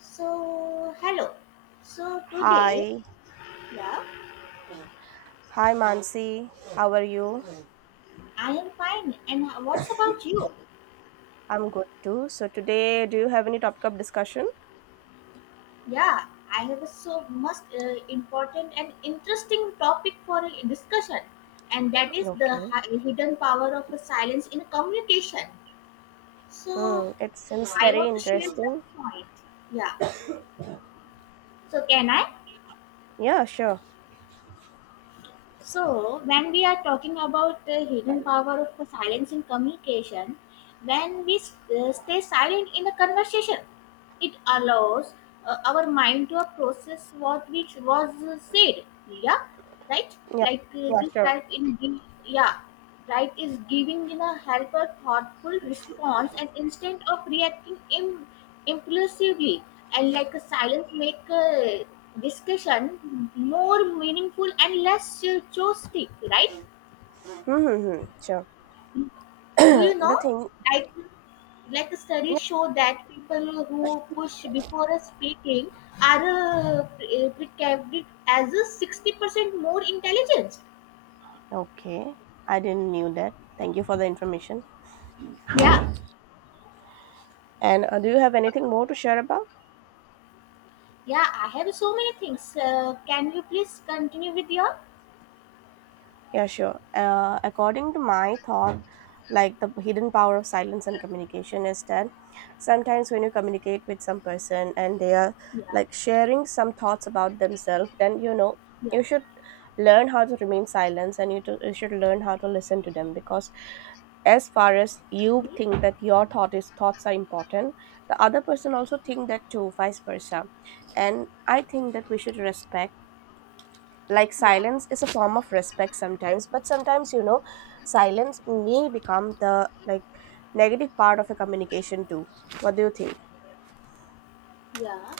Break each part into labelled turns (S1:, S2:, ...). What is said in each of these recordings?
S1: So, hello. So, today,
S2: Hi.
S1: yeah,
S2: Hi, Mansi. How are you?
S1: I am fine. And what's about you?
S2: I'm good too. So today, do you have any topic of discussion?
S1: Yeah, I have a so much important and interesting topic for a discussion, and that is the
S2: Okay.
S1: hidden power of a silence in communication. So,
S2: Hmm. It seems
S1: I
S2: very
S1: want to share some
S2: interesting.
S1: point. Yeah. So, can I?
S2: Yeah, sure.
S1: So, when we are talking about the hidden power of silence in communication, when we stay silent in a conversation, it allows our mind to process what which was said, yeah, right.
S2: Yeah. Yeah,
S1: This
S2: sure.
S1: help in yeah, right, is giving in a help a thoughtful response and instead of reacting impulsively, and like a silence make a discussion more meaningful and less chaotic, right?
S2: Hmm. Sure.
S1: Do you know?
S2: the thing.
S1: Like like a study show that people who push before a speaking are precaved as a 60% more intelligent.
S2: Yeah. Okay. I didn't knew that. Thank you for the information.
S1: Yeah,
S2: And do you have anything more to share about?
S1: yeah, I have so many things. Can you please continue with your?
S2: Yeah, sure. According to my thought, like the hidden power of silence and communication is that sometimes when you communicate with some person and they are
S1: Yeah,
S2: like sharing some thoughts about themselves, then
S1: yeah,
S2: you should learn how to remain silent and you should learn how to listen to them, because as far as you think that your thought is thoughts are important, the other person also think that too, vice versa. And I think that we should respect, like
S1: yeah,
S2: silence is a form of respect sometimes, but sometimes silence may become the like negative part of a communication too. What do you think?
S1: yeah.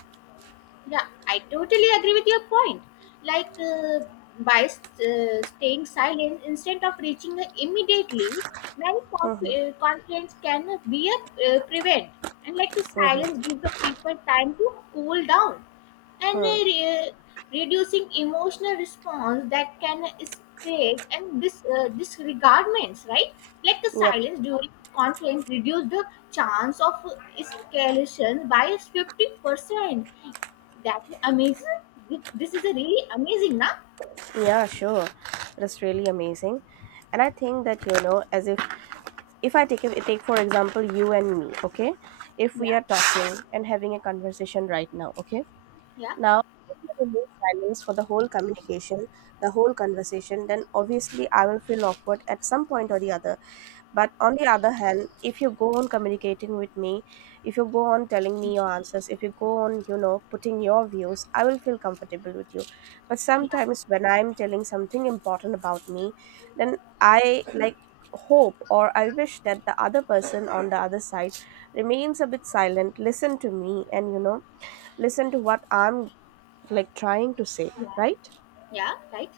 S1: Yeah, I totally agree with your point. Like uh, by staying silent instead of reaching immediately, many
S2: Mhm,
S1: conflicts can be prevent. And silence
S2: mhm,
S1: gives the people time to cool down and
S2: mhm.
S1: reducing emotional response that can spread and disregardments, right? Like the
S2: Yep.
S1: silence during conflict reduce the chance of escalation by 50%. That amazing. This is a really amazing, na?
S2: Yeah, sure. That's really amazing. And I think that, you know, as if I take for example you and me, okay? If we
S1: Yeah,
S2: are talking and having a conversation right now, okay?
S1: yeah,
S2: Now, if you remove silence for the whole communication, the whole conversation, then obviously I will feel awkward at some point or the other. But on the other hand, if you go on communicating with me, if you go on telling me your answers, if you go on, putting your views, I will feel comfortable with you. But
S1: yeah,
S2: sometimes when I'm telling something important about me, then I like hope or I wish that the other person on the other side remains a bit silent, listen to me, and listen to what I'm like trying to say,
S1: yeah,
S2: right?
S1: yeah, right.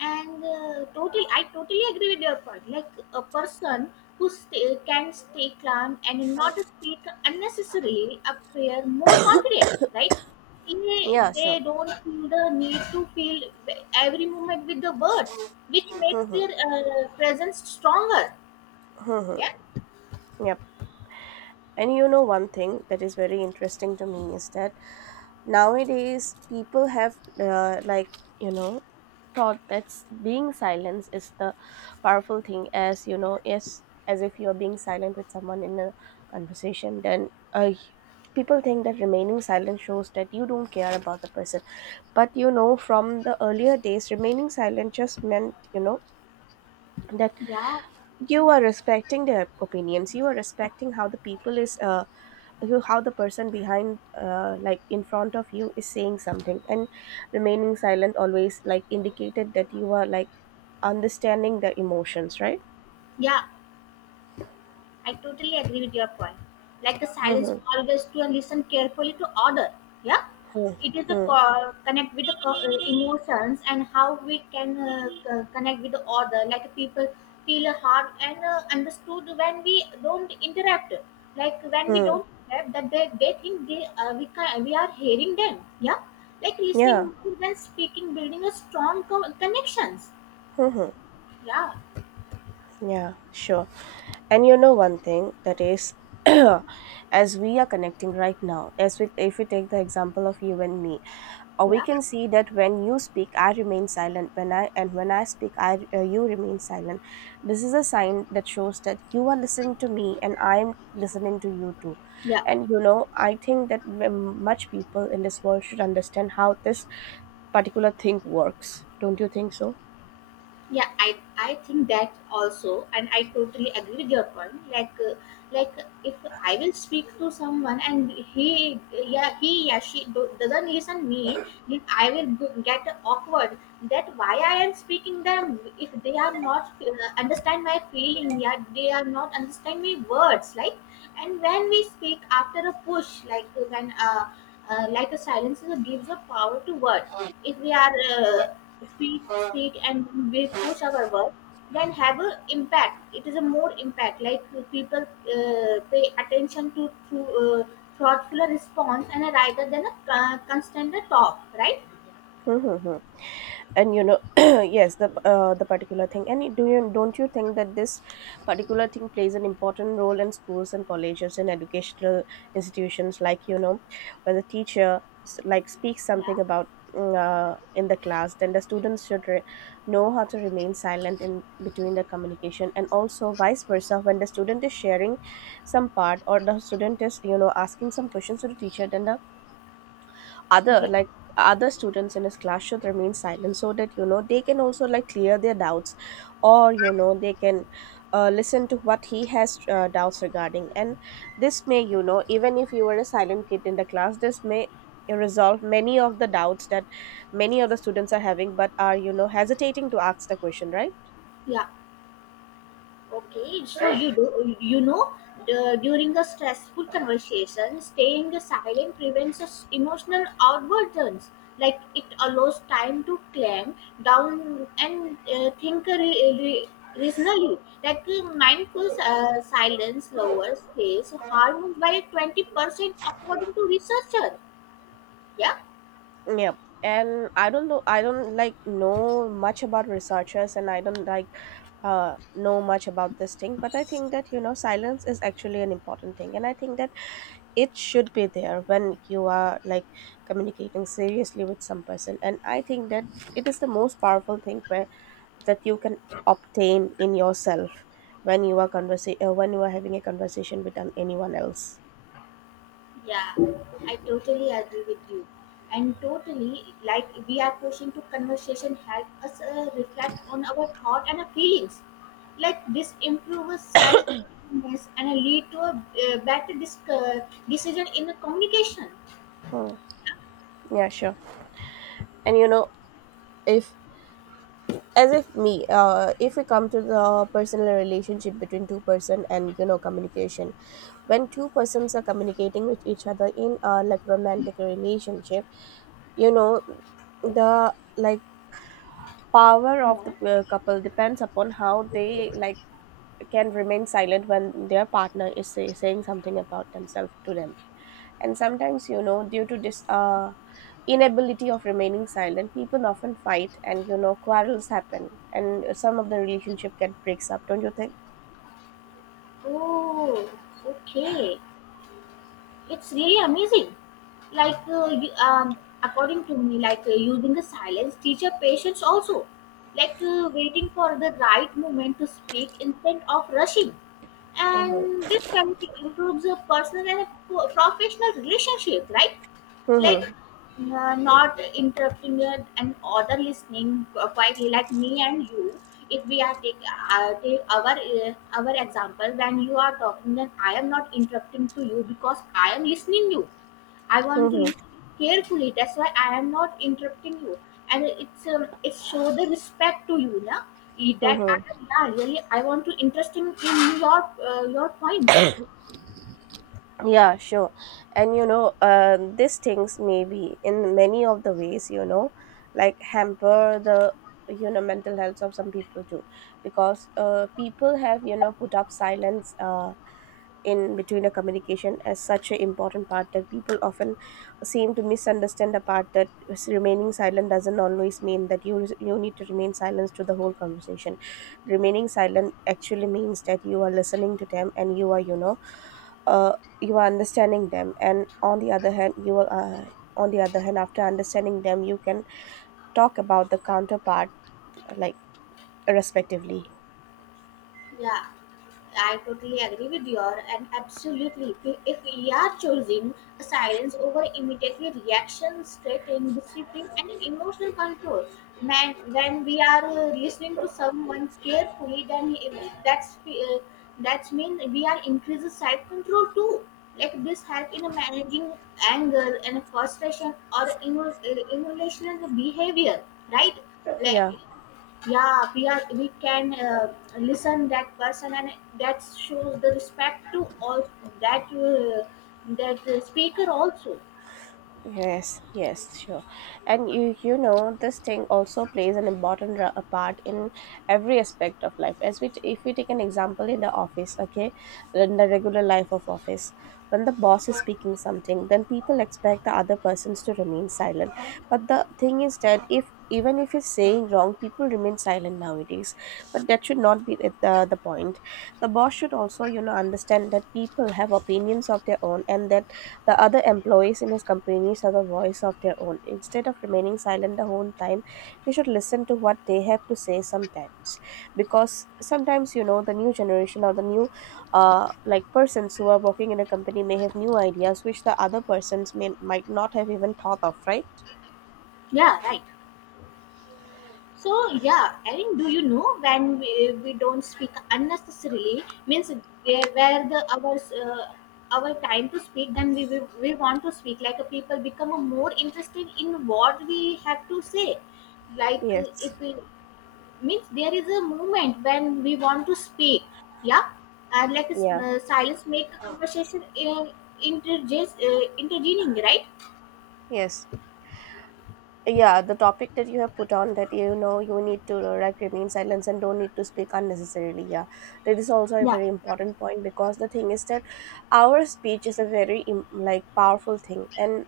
S1: And totally, I totally agree with your point. Like a person who can stay calm and not speak unnecessarily appear more confident, right?
S2: Yeah,
S1: They
S2: sure.
S1: don't feel the need to feel every moment with the words, which makes their presence stronger. Yeah,
S2: Yep. And you know, one thing that is very interesting to me is that nowadays people have, like, thought that being silent is the powerful thing, as you know, as if you are being silent with someone in a conversation, then people think that remaining silent shows that you don't care about the person. But you know, from the earlier days, remaining silent just meant, you know, that
S1: yeah,
S2: you are respecting their opinions, you are respecting how the people is how the person behind like in front of you is saying something, and remaining silent always like indicated that you are like understanding their emotions, right?
S1: yeah. I totally agree with your point. Like the silence
S2: Mm-hmm.
S1: always to listen carefully to order. Yeah, it is the
S2: Hmm.
S1: connect with the emotions and how we can connect with the order. Like people feel hard and understood when we don't interact. Like when we
S2: Hmm.
S1: don't interact, that they think we are hearing them. Yeah, like
S2: Yeah.
S1: listening more than speaking, building a strong connections. Yeah,
S2: Yeah, sure. And you know one thing that is as we are connecting right now, as we if we take the example of you and me, or we
S1: yeah,
S2: can see that when you speak I remain silent, when I and when I speak I you remain silent. This is a sign that shows that you are listening to me and I am listening to you too.
S1: yeah.
S2: And you know I think that much people in this world should understand how this particular thing works, don't you think so?
S1: Yeah, I think that also, and I totally agree with your point. Like if I will speak to someone and he doesn't listen me, then I will get awkward, that why I am speaking them if they are not understand my feeling, yeah, they are not understand my words. Like, and when we speak after a push, like a silence is gives a power to word. If we are if we speak and we push our work, then have a impact, it is a more impact. People pay attention to, thoughtful response and a rather than a constant talk, right?
S2: And you know yes the particular thing, and do you don't you think that this particular thing plays an important role in schools and colleges and educational institutions? Like you know, when the teacher like speaks
S1: Yeah,
S2: something about in the class, then the students should know how to remain silent in between the communication. And also vice versa, when the student is sharing some part, or the student is you know asking some questions to the teacher, then the other
S1: yeah,
S2: like other students in his class should remain silent, so that you know they can also like clear their doubts, or you know they can listen to what he has doubts regarding. And this may you know, even if you were a silent kid in the class, this may resolve many of the doubts that many of the students are having but are you know hesitating to ask the question, right?
S1: yeah. Okay, so you do you know, the, during the stressful conversation, staying silent prevents us emotional outbursts. Like it allows time to calm down and think reasonably. Mindful silence lowers stress harm by 20% according to researcher. Yeah.
S2: Yep. And I don't know, I don't like know much about researchers, and I don't like know much about this thing, but I think that you know silence is actually an important thing, and I think that it should be there when you are like communicating seriously with some person. And I think that it is the most powerful thing where that you can obtain in yourself when you are when you are having a conversation with anyone else.
S1: Yeah, I totally agree with you. And totally, like we are pushing to conversation help us reflect on our thought and our feelings. Like this improves self-awareness and lead to a better decision in the communication.
S2: Hmm. Yeah, sure. And you know, if as if me, if we come to the personal relationship between two person, and you know communication, when two persons are communicating with each other in a like romantic relationship, you know, the like power of
S1: Yeah.
S2: the couple depends upon how they like can remain silent when their partner is saying something about themselves to them. And sometimes you know due to this inability of remaining silent, people often fight and you know quarrels happen, and some of the relationship get breaks up, don't you think?
S1: Oh, okay. It's really amazing. According to me, using the silence teacher patience also, waiting for the right moment to speak instead of rushing, and
S2: Mm-hmm.
S1: this quality improves a personal and a professional relationship, right? Like
S2: Mm-hmm.
S1: not interrupting it and other listening quietly, like me and you. If we are take our example, when you are talking, then I am not interrupting to you because I am listening you. I want to listen carefully. That's why I am not interrupting you. And it's it show the respect to you, yeah. That I,
S2: Mm-hmm.
S1: yeah, really I want to interesting in your points.
S2: Yeah, sure. And you know, these things may be in many of the ways, you know, like hamper the you know mental health of some people too, because people have you know put up silence in between the communication as such an important part that people often seem to misunderstand the part that remaining silent doesn't always mean that you need to remain silent to the whole conversation. Remaining silent actually means that you are listening to them and you are you know uh, you are understanding them, and on the other hand you are on the other hand after understanding them you can talk about the counterpart, like respectively.
S1: Yeah, I totally agree with you, and absolutely, if we are choosing a silence over immediately reactions, threatening discipline, and an emotional control, man, when we are listening to someone carefully, then if that's that's mean we are increasing self control too. Like this help in managing anger and frustration or emotional behavior, right? Like,
S2: Yeah.
S1: yeah, we can listen that person, and that shows the respect to all, that uh, that speaker also.
S2: Yes, yes, sure. And you know this thing also plays an important a part in every aspect of life. As we if we take an example in the office, okay, in the regular life of office, when the boss is speaking something, then people expect the other persons to remain silent. But the thing is that if even if he's saying wrong, people remain silent nowadays. But that should not be the, the point. The boss should also, you know, understand that people have opinions of their own, and that the other employees in his companies are the voice of their own. Instead of remaining silent the whole time, he should listen to what they have to say sometimes. Because sometimes, you know, the new generation or the new like persons who are working in a company may have new ideas which the other persons may might not have even thought of, right?
S1: Yeah, right. So, yeah, and do you know, when we don't speak unnecessarily means there where the uh, our time to speak, then we want to speak, like a people become more interested in what we have to say. like uh,
S2: Yes.
S1: if we means there is a moment when we want to speak, yeah. And
S2: Yeah.
S1: silence make a conversation interges intervening, right?
S2: Yes. Yeah, the topic that you have put on, that you know you need to like remain silent and don't need to speak unnecessarily. Yeah, that is also a
S1: Yeah.
S2: very important point, because the thing is that our speech is a very like powerful thing, and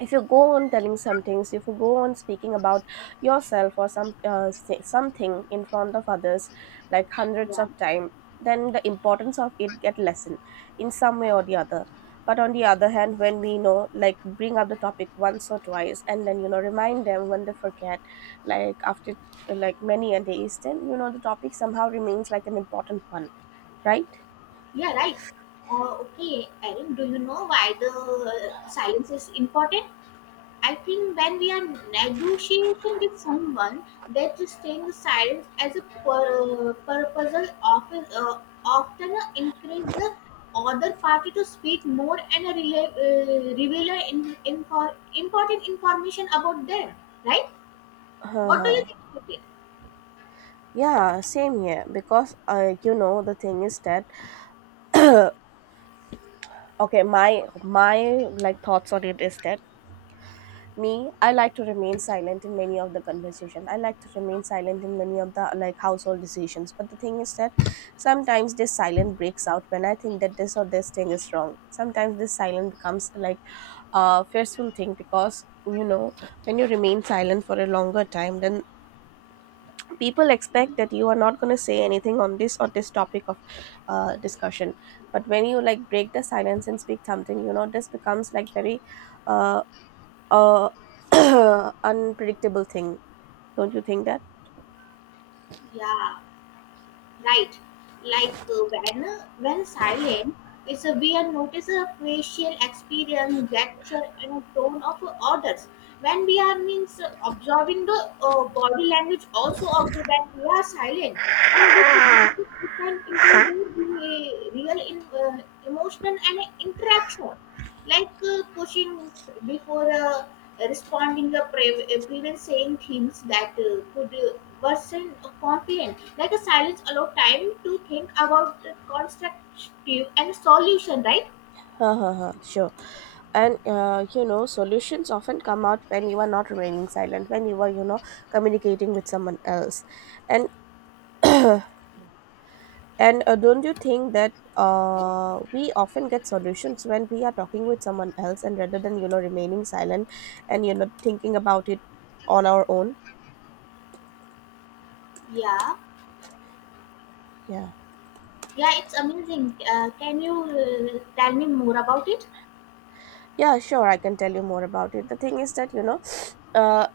S2: if you go on telling some things, if you go on speaking about yourself or some say something in front of others like hundreds
S1: Yeah,
S2: of time, then the importance of it get lessened in some way or the other. But on the other hand, when we know like bring up the topic once or twice, and then you know remind them when they forget, like after like many a days, then you know the topic somehow remains like an important one, right?
S1: yeah, right. Okay, Erin, do you know why the silence is important? I think when we are negotiating with someone, that staying silent as a purpose of often encourage the other party to speak more and reveal a important information about them, right? What do you
S2: Uh-huh.
S1: think about it?
S2: Yeah, same here, because you know the thing is that okay, my like thoughts on it is that me I like to remain silent in many of the conversation, I like to remain silent in many of the like household decisions, but the thing is that sometimes this silence breaks out when I think that this or this thing is wrong. Sometimes this silence becomes like a fearful thing, because you know when you remain silent for a longer time, then people expect that you are not going to say anything on this or this topic of discussion. But when you like break the silence and speak something, you know this becomes like very uh, uh, unpredictable thing, don't you think that?
S1: Yeah, right. Like uh, when when silent, it's a we are notice a facial expression, gesture and a tone of orders, when we are means observing the body language also of the that we are silent, and this is different into the emotional and interaction. Pushing before responding prevent saying things that could worsen confidence. Like a silence allow time to think about the constructive and solution, right?
S2: Huh, huh, huh. Sure. And you know solutions often come out when you are not remaining silent, when you are you know communicating with someone else. and And don't you think that we often get solutions when we are talking with someone else, and rather than you know remaining silent and you know thinking about it on our own?
S1: Yeah,
S2: Yeah,
S1: yeah, it's amazing. Can you tell me more about it?
S2: yeah, sure. I can tell you more about it. The thing is that you know, uh,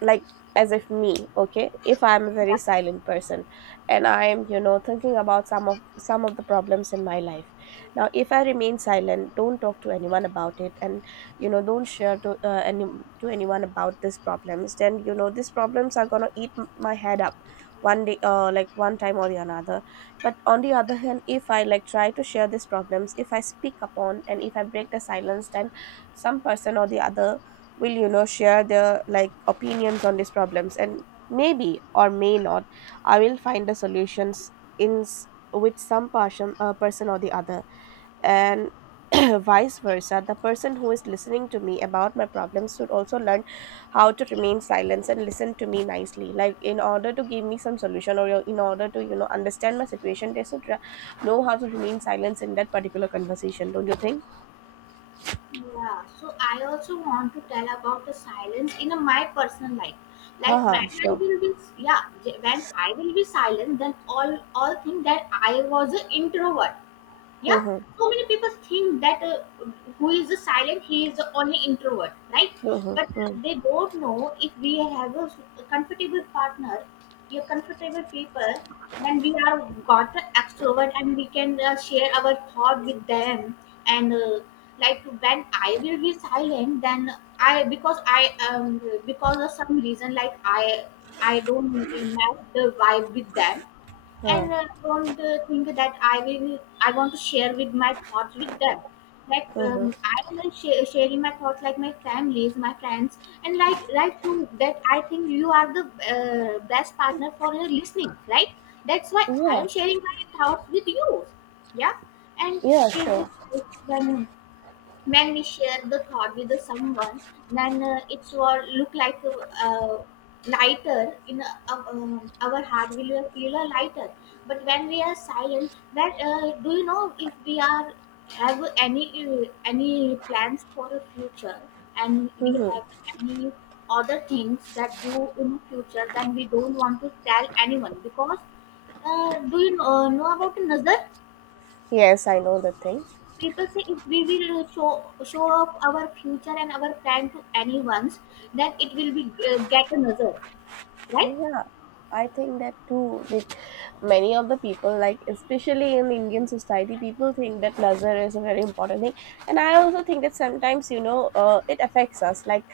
S2: like, as if me, okay, if I'm a very silent person and I'm you know thinking about some of the problems in my life. Now if I remain silent, don't talk to anyone about it and you know don't share to any to anyone about these problems, then you know these problems are gonna eat my head up one day, like one time or the another. But on the other hand, if I like try to share these problems, if I speak upon and if I break the silence, then some person or the other will you know share their like opinions on these problems, and maybe or may not I will find the solutions in s- with some person, person or the other. And vice versa, the person who is listening to me about my problems should also learn how to remain silent and listen to me nicely, like in order to give me some solution or in order to you know understand my situation. They know how to remain silent in that particular conversation, don't you think?
S1: Yeah, so I also want to tell about the silence in my personal life. Like
S2: Haha,
S1: when I
S2: sure.
S1: will be, yeah, when I will be silent, then all think that I was an introvert, yeah.
S2: Hmm, hmm,
S1: So many people think that who is silent he is only introvert, right?
S2: hmm, hmm,
S1: But
S2: hmm,
S1: they don't know, if we have a comfortable partner, we are comfortable people, then we are got the extrovert, and we can share our thought with them. And when I will be silent, then I, because I, because of some reason, I don't match the vibe with them,
S2: huh.
S1: and don't think that I will. I want to share with my thoughts with them. Like
S2: Mm-hmm.
S1: I will like share, sharing my thoughts, like my families, my friends, and like you. That I think you are the best partner for your listening, right? That's why I
S2: Yeah,
S1: am sharing my thoughts with you. Yeah, and it
S2: yeah,
S1: is
S2: sure.
S1: when when we share the thought with the someone, then it's what look like a uh, lighter in a, our heart will feel a lighter. But when we are silent, that do you know, if we are have any plans for the future, and we
S2: Mm-hmm.
S1: have any other things that do in future, then we don't want to tell anyone, because do you know about nazar.
S2: Yes, I know the thing.
S1: People say if we will show off our future and our plan to anyone's, then it will be get another, right?
S2: Yeah, I think that too. Like many of the people, like especially in Indian society, people think that nazar is a very important thing, and I also think that sometimes you know it affects us. Like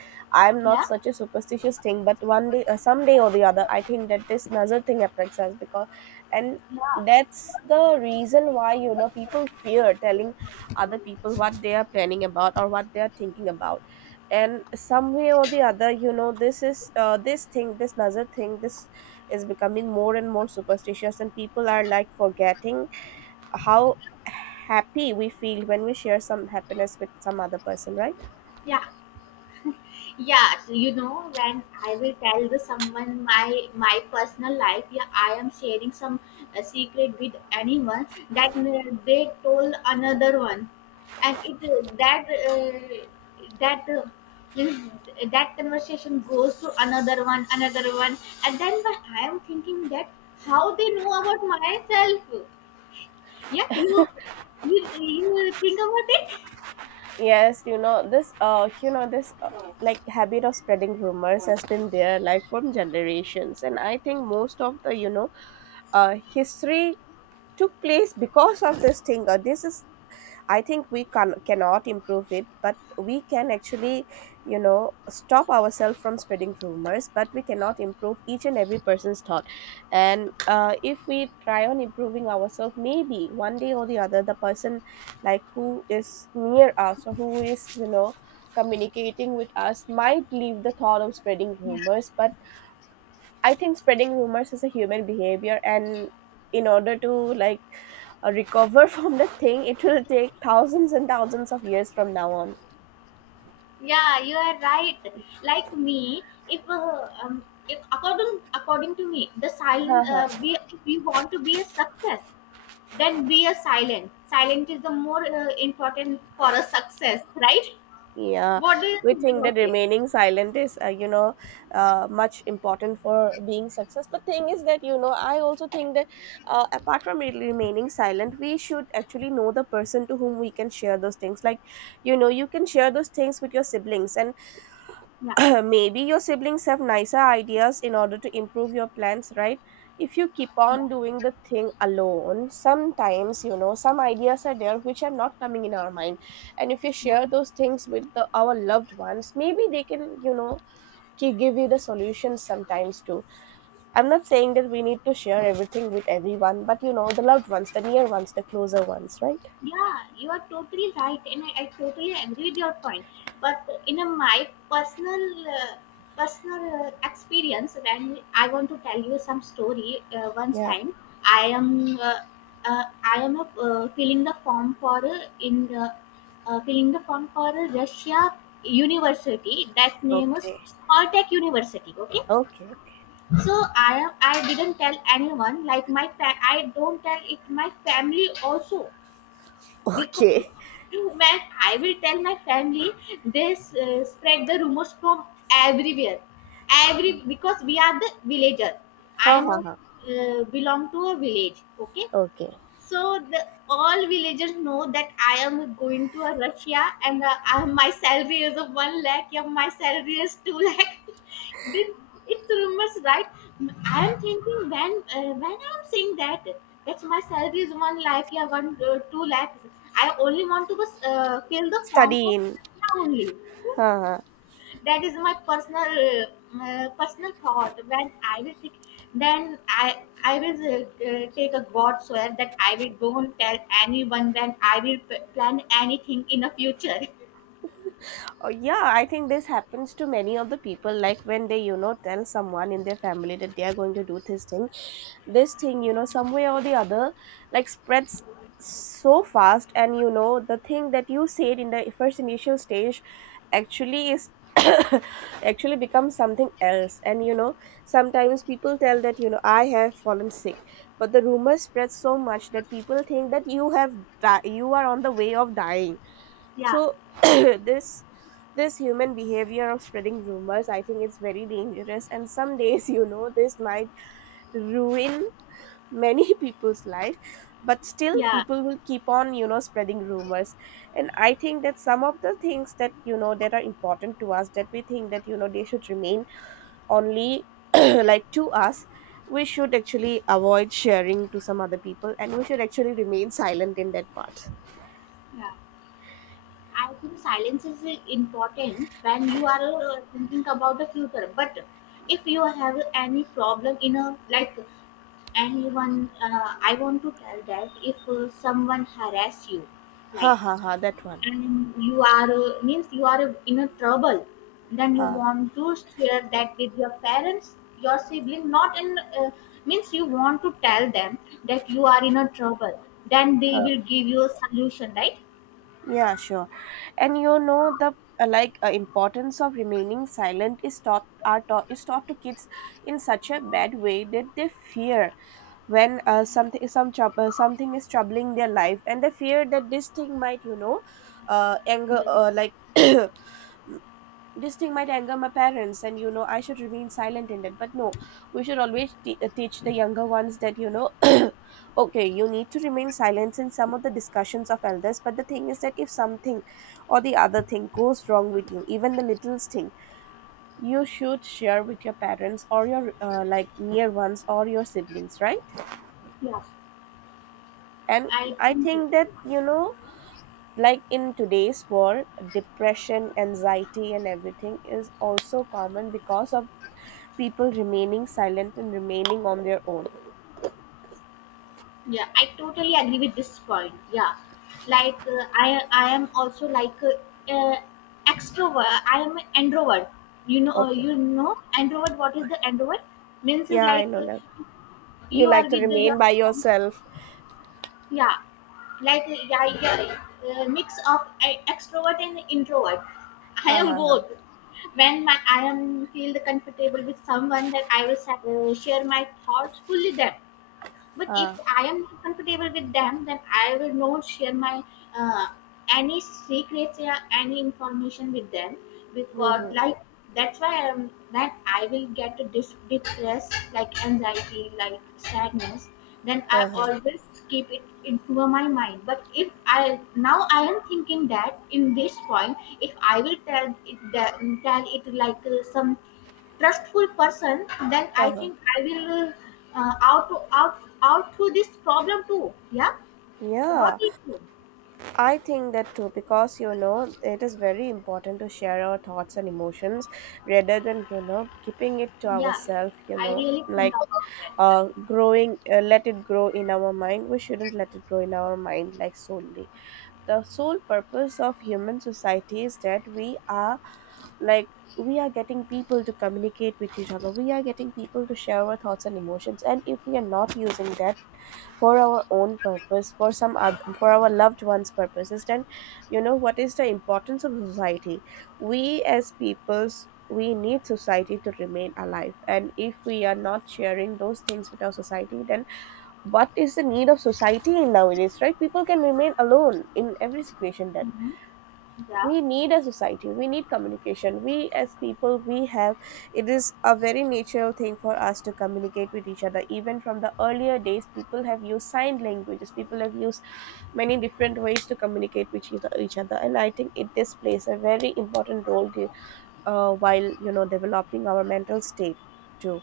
S2: I'm not
S1: Yeah,
S2: such a superstitious thing, but one day, someday or the other, I think that this nazar thing affects us because, and
S1: yeah,
S2: that's the reason why you know people fear telling other people what they are planning about or what they are thinking about. And some way or the other you know this is this thing, this nazar thing, this is becoming more and more superstitious, and people are like forgetting how happy we feel when we share some happiness with some other person, right?
S1: yeah. Yeah, so you know, when I will tell the someone my my personal life, yeah, I am sharing some secret with anyone, that they told another one, and it that that means that conversation goes to another one, and then when I am thinking that how they know about myself, yeah, you think about it.
S2: Yes, you know this you know this, like habit of spreading rumors has been there like from generations, and I think most of the you know history took place because of this thing, or this is, I think we can cannot improve it, but we can actually you know stop ourselves from spreading rumors, but we cannot improve each and every person's thought. And if we try on improving ourselves, maybe one day or the other, the person like who is near us or who is you know communicating with us might leave the thought of spreading rumors. But I think spreading rumors is a human behavior, and in order to like recover from the thing, it will take thousands and thousands of years from now on.
S1: Yeah, you are right. Like me, if uh, um, if according according to me, the silent,
S2: Haha.
S1: we if we want to be a success, then be a silent. Silent is the more important for a success, right?
S2: Yeah,
S1: What do you
S2: we
S1: think
S2: think that
S1: about it?
S2: remaining silent is, you know, much important for being success. But thing is that you know, I also think that apart from remaining silent, we should actually know the person to whom we can share those things. Like, you know, you can share those things with your siblings, and
S1: Yeah,
S2: maybe your siblings have nicer ideas in order to improve your plans, right? If you keep
S1: yeah,
S2: on doing the thing alone, sometimes, you know, some ideas are there which are not coming in our mind. And if you
S1: yeah.
S2: share those things with the, our loved ones, maybe they can, you know, give you the solutions sometimes too. I'm not saying that we need to share everything with everyone, but you know, the loved ones, the near ones, the closer ones, right?
S1: Yeah, you are totally right, and I totally agree with your point. But in a, my personal personal experience, when I want to tell you some story, once
S2: Yeah.
S1: time I am uh, I am filling the form for in filling the form for Russia University, that name is
S2: Okay.
S1: Caltech University. Okay,
S2: Okay. Okay.
S1: so I am I didn't tell anyone, like my I don't tell it my family also, because
S2: Okay.
S1: when I will tell my family, they spread the rumors from everywhere. Every because we are the villager. I
S2: Ha
S1: am
S2: ha
S1: a,
S2: ha.
S1: belong to a village. Okay,
S2: Okay.
S1: so the, all villagers know that I am going to a Russia, and my salary is of one lakh. Yeah, my salary is two lakh. This it's rumors, right? I am thinking when I am saying that that's my salary is one lakh. Yeah, one two lakhs. I only want to fill the form
S2: Study
S1: for
S2: in.
S1: Russia only.
S2: Huh.
S1: That is my personal personal thought. When I will take, then I will take a god swear that I will don't tell anyone when I will plan anything in the future.
S2: Oh, yeah, I think this happens to many of the people. Like when they, you know, tell someone in their family that they are going to do this thing, you know, some way or the other, like spreads so fast. And, you know, the thing that you said in the first initial stage actually is actually becomes something else. And, you know, sometimes people tell that, you know, I have fallen sick, but the rumor spreads so much that people think that you have, you are on the way of dying.
S1: Yeah,
S2: So this this human behavior of spreading rumors, I think it's very dangerous, and some days, you know, this might ruin many people's life. But still
S1: yeah,
S2: people will keep on you know spreading rumors. And I think that some of the things that you know that are important to us, that we think that you know they should remain only like to us, we should actually avoid sharing to some other people, and we should actually remain silent in that part.
S1: yeah, I think silence is important when you are thinking about the future. But if you have any problem in a like anyone, I want to tell that if someone harass you,
S2: Ha
S1: like,
S2: ha ha, that one.
S1: and you are means you are in a trouble, then you
S2: Ha.
S1: want to share that with your parents, your sibling, not in means you want to tell them that you are in a trouble, then they
S2: Huh.
S1: will give you a solution, right?
S2: Yeah, sure. And you know the like importance of remaining silent is taught are taught is taught to kids in such a bad way that they fear when something, some trouble, something is troubling their life, and they fear that this thing might you know anger
S1: Yes,
S2: like this thing might anger my parents, and you know I should remain silent in it. But no, we should always teach the younger ones that you know okay, you need to remain silent in some of the discussions of elders, but the thing is that if something or the other thing goes wrong with you, even the littlest thing, you should share with your parents or your like near ones or your siblings, right?
S1: yeah.
S2: And
S1: I
S2: I
S1: think it,
S2: think that you know like in today's world, depression, anxiety, and everything is also common because of people remaining silent and remaining on their own.
S1: yeah, I totally agree with this point, yeah. I am also like uh, extrovert I am an introvert. You know
S2: Okay.
S1: you know introvert, what is the introvert means?
S2: Yeah, I know now. You
S1: You are
S2: like to
S1: with the
S2: remain by
S1: young,
S2: yourself.
S1: yeah, like, yeah, yeah, mix of extrovert and introvert. I
S2: Ha
S1: am
S2: ha ha.
S1: both. When my I am feel comfortable with someone, that I will share my thoughts fully them. But if
S2: Ha.
S1: I am not comfortable with them, then I will not share my uh, any secrets or any information with them, because
S2: Mm-hmm.
S1: like that's why I am that I will get a depressed, like anxiety, like sadness, then
S2: Ha
S1: I
S2: ha.
S1: always keep it into my mind. But if I now I am thinking that in this point, if I will tell it that, tell it like some trustful person, then
S2: Ha
S1: I
S2: ha.
S1: think I will out to out through this problem too. Yeah, what
S2: Yeah,
S1: do you think?
S2: I think that too, because you know it is very important to share our thoughts and emotions rather than you know keeping it to
S1: Yeah,
S2: ourselves, you
S1: I
S2: know,
S1: really think
S2: like
S1: about that. Yeah.
S2: growing, let it grow in our mind. We shouldn't let it grow in our mind, like solely the sole purpose of human society is that we are, like, we are getting people to communicate with each other, we are getting people to share our thoughts and emotions, and if we are not using that for our own purpose, for some other, for our loved ones purposes, then you know what is the importance of society? We as peoples, we need society to remain alive, and if we are not sharing those things with our society, then what is the need of society in nowadays, right? People can remain alone in every situation. Then
S1: Mhm. Yeah,
S2: we need a society, we need communication. We as people, we have, it is a very natural thing for us to communicate with each other. Even from the earlier days, people have used sign languages, people have used many different ways to communicate with each other, and I think it this plays a very important role while you know developing our mental state too.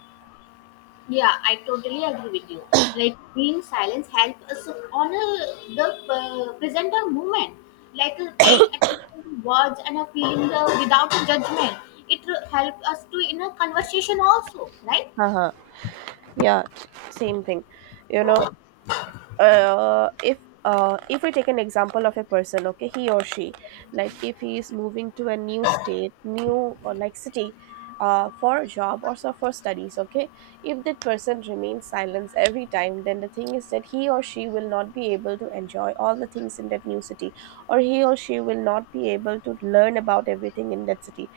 S1: yeah, I totally agree with you. Like being silence helps us honor the present moment, like paying attention to words and feeling without judgment. It helps us to in a conversation also, right?
S2: Haha, yeah, same thing, you know, if if we take an example of a person, okay, he or she, like if he is moving to a new state, new or like city, for a job or so, for studies, okay, if that person remains silent every time, then the thing is that he or she will not be able to enjoy all the things in that new city, or he or she will not be able to learn about everything in that city.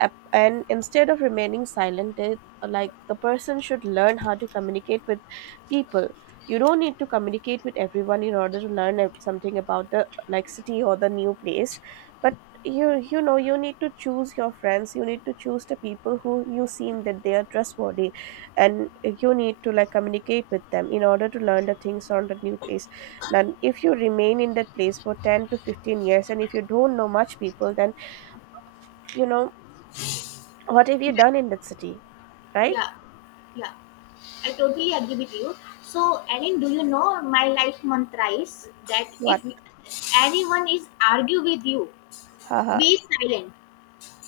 S2: And instead of remaining silent, they, like the person should learn how to communicate with people. You don't need to communicate with everyone in order to learn something about the like city or the new place, but you know you need to choose your friends, you need to choose the people who you seem that they are trustworthy, and you need to like communicate with them in order to learn the things on the new place. And if you remain in that place for 10 to 15 years and if you don't know much people, then you know what have you done in that city? Right?
S1: Yeah, yeah. I totally agree with you. So, Ellen, do you know my life mantra is that
S2: What?
S1: if anyone is argue with you,
S2: Haha.
S1: be silent.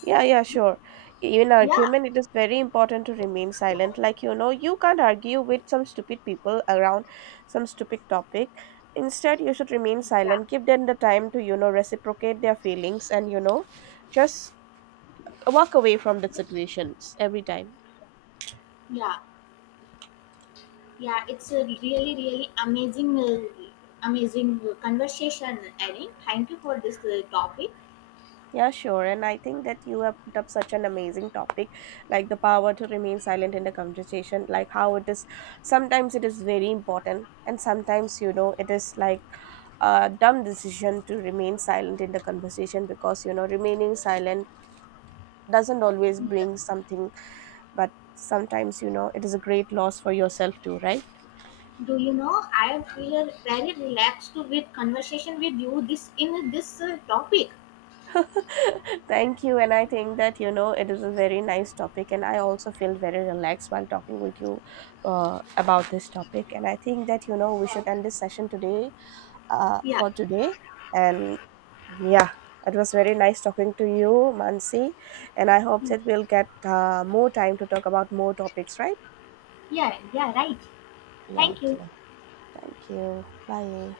S2: Yeah, yeah, sure. In
S1: Yeah,
S2: argument, it is very important to remain silent. Like, you know, you can't argue with some stupid people around some stupid topic. Instead, you should remain
S1: yeah,
S2: silent. Give them the time to, you know, reciprocate their feelings, and, you know, just walk away from the situations every time.
S1: yeah, yeah. It's a really, really amazing, amazing conversation, Ellen. Thank you for this topic.
S2: Yeah, sure. And I think that you have put up such an amazing topic, like the power to remain silent in the conversation, like how it is sometimes it is very important, and sometimes, you know, it is like a dumb decision to remain silent in the conversation, because, you know, remaining silent doesn't always bring something, but sometimes, you know, it is a great loss for yourself too, right?
S1: Do you know I feel very relaxed with conversation with you this in this topic.
S2: Thank you. And I think that, you know, it is a very nice topic. And I also feel very relaxed while talking with you about this topic. And I think that, you know, we should end this session today
S1: Yeah,
S2: for today. And yeah, it was very nice talking to you, Mansi. And I hope that we'll get more time to talk about more topics, right?
S1: yeah, yeah. Right. Thank you.
S2: Okay. Thank you. Bye.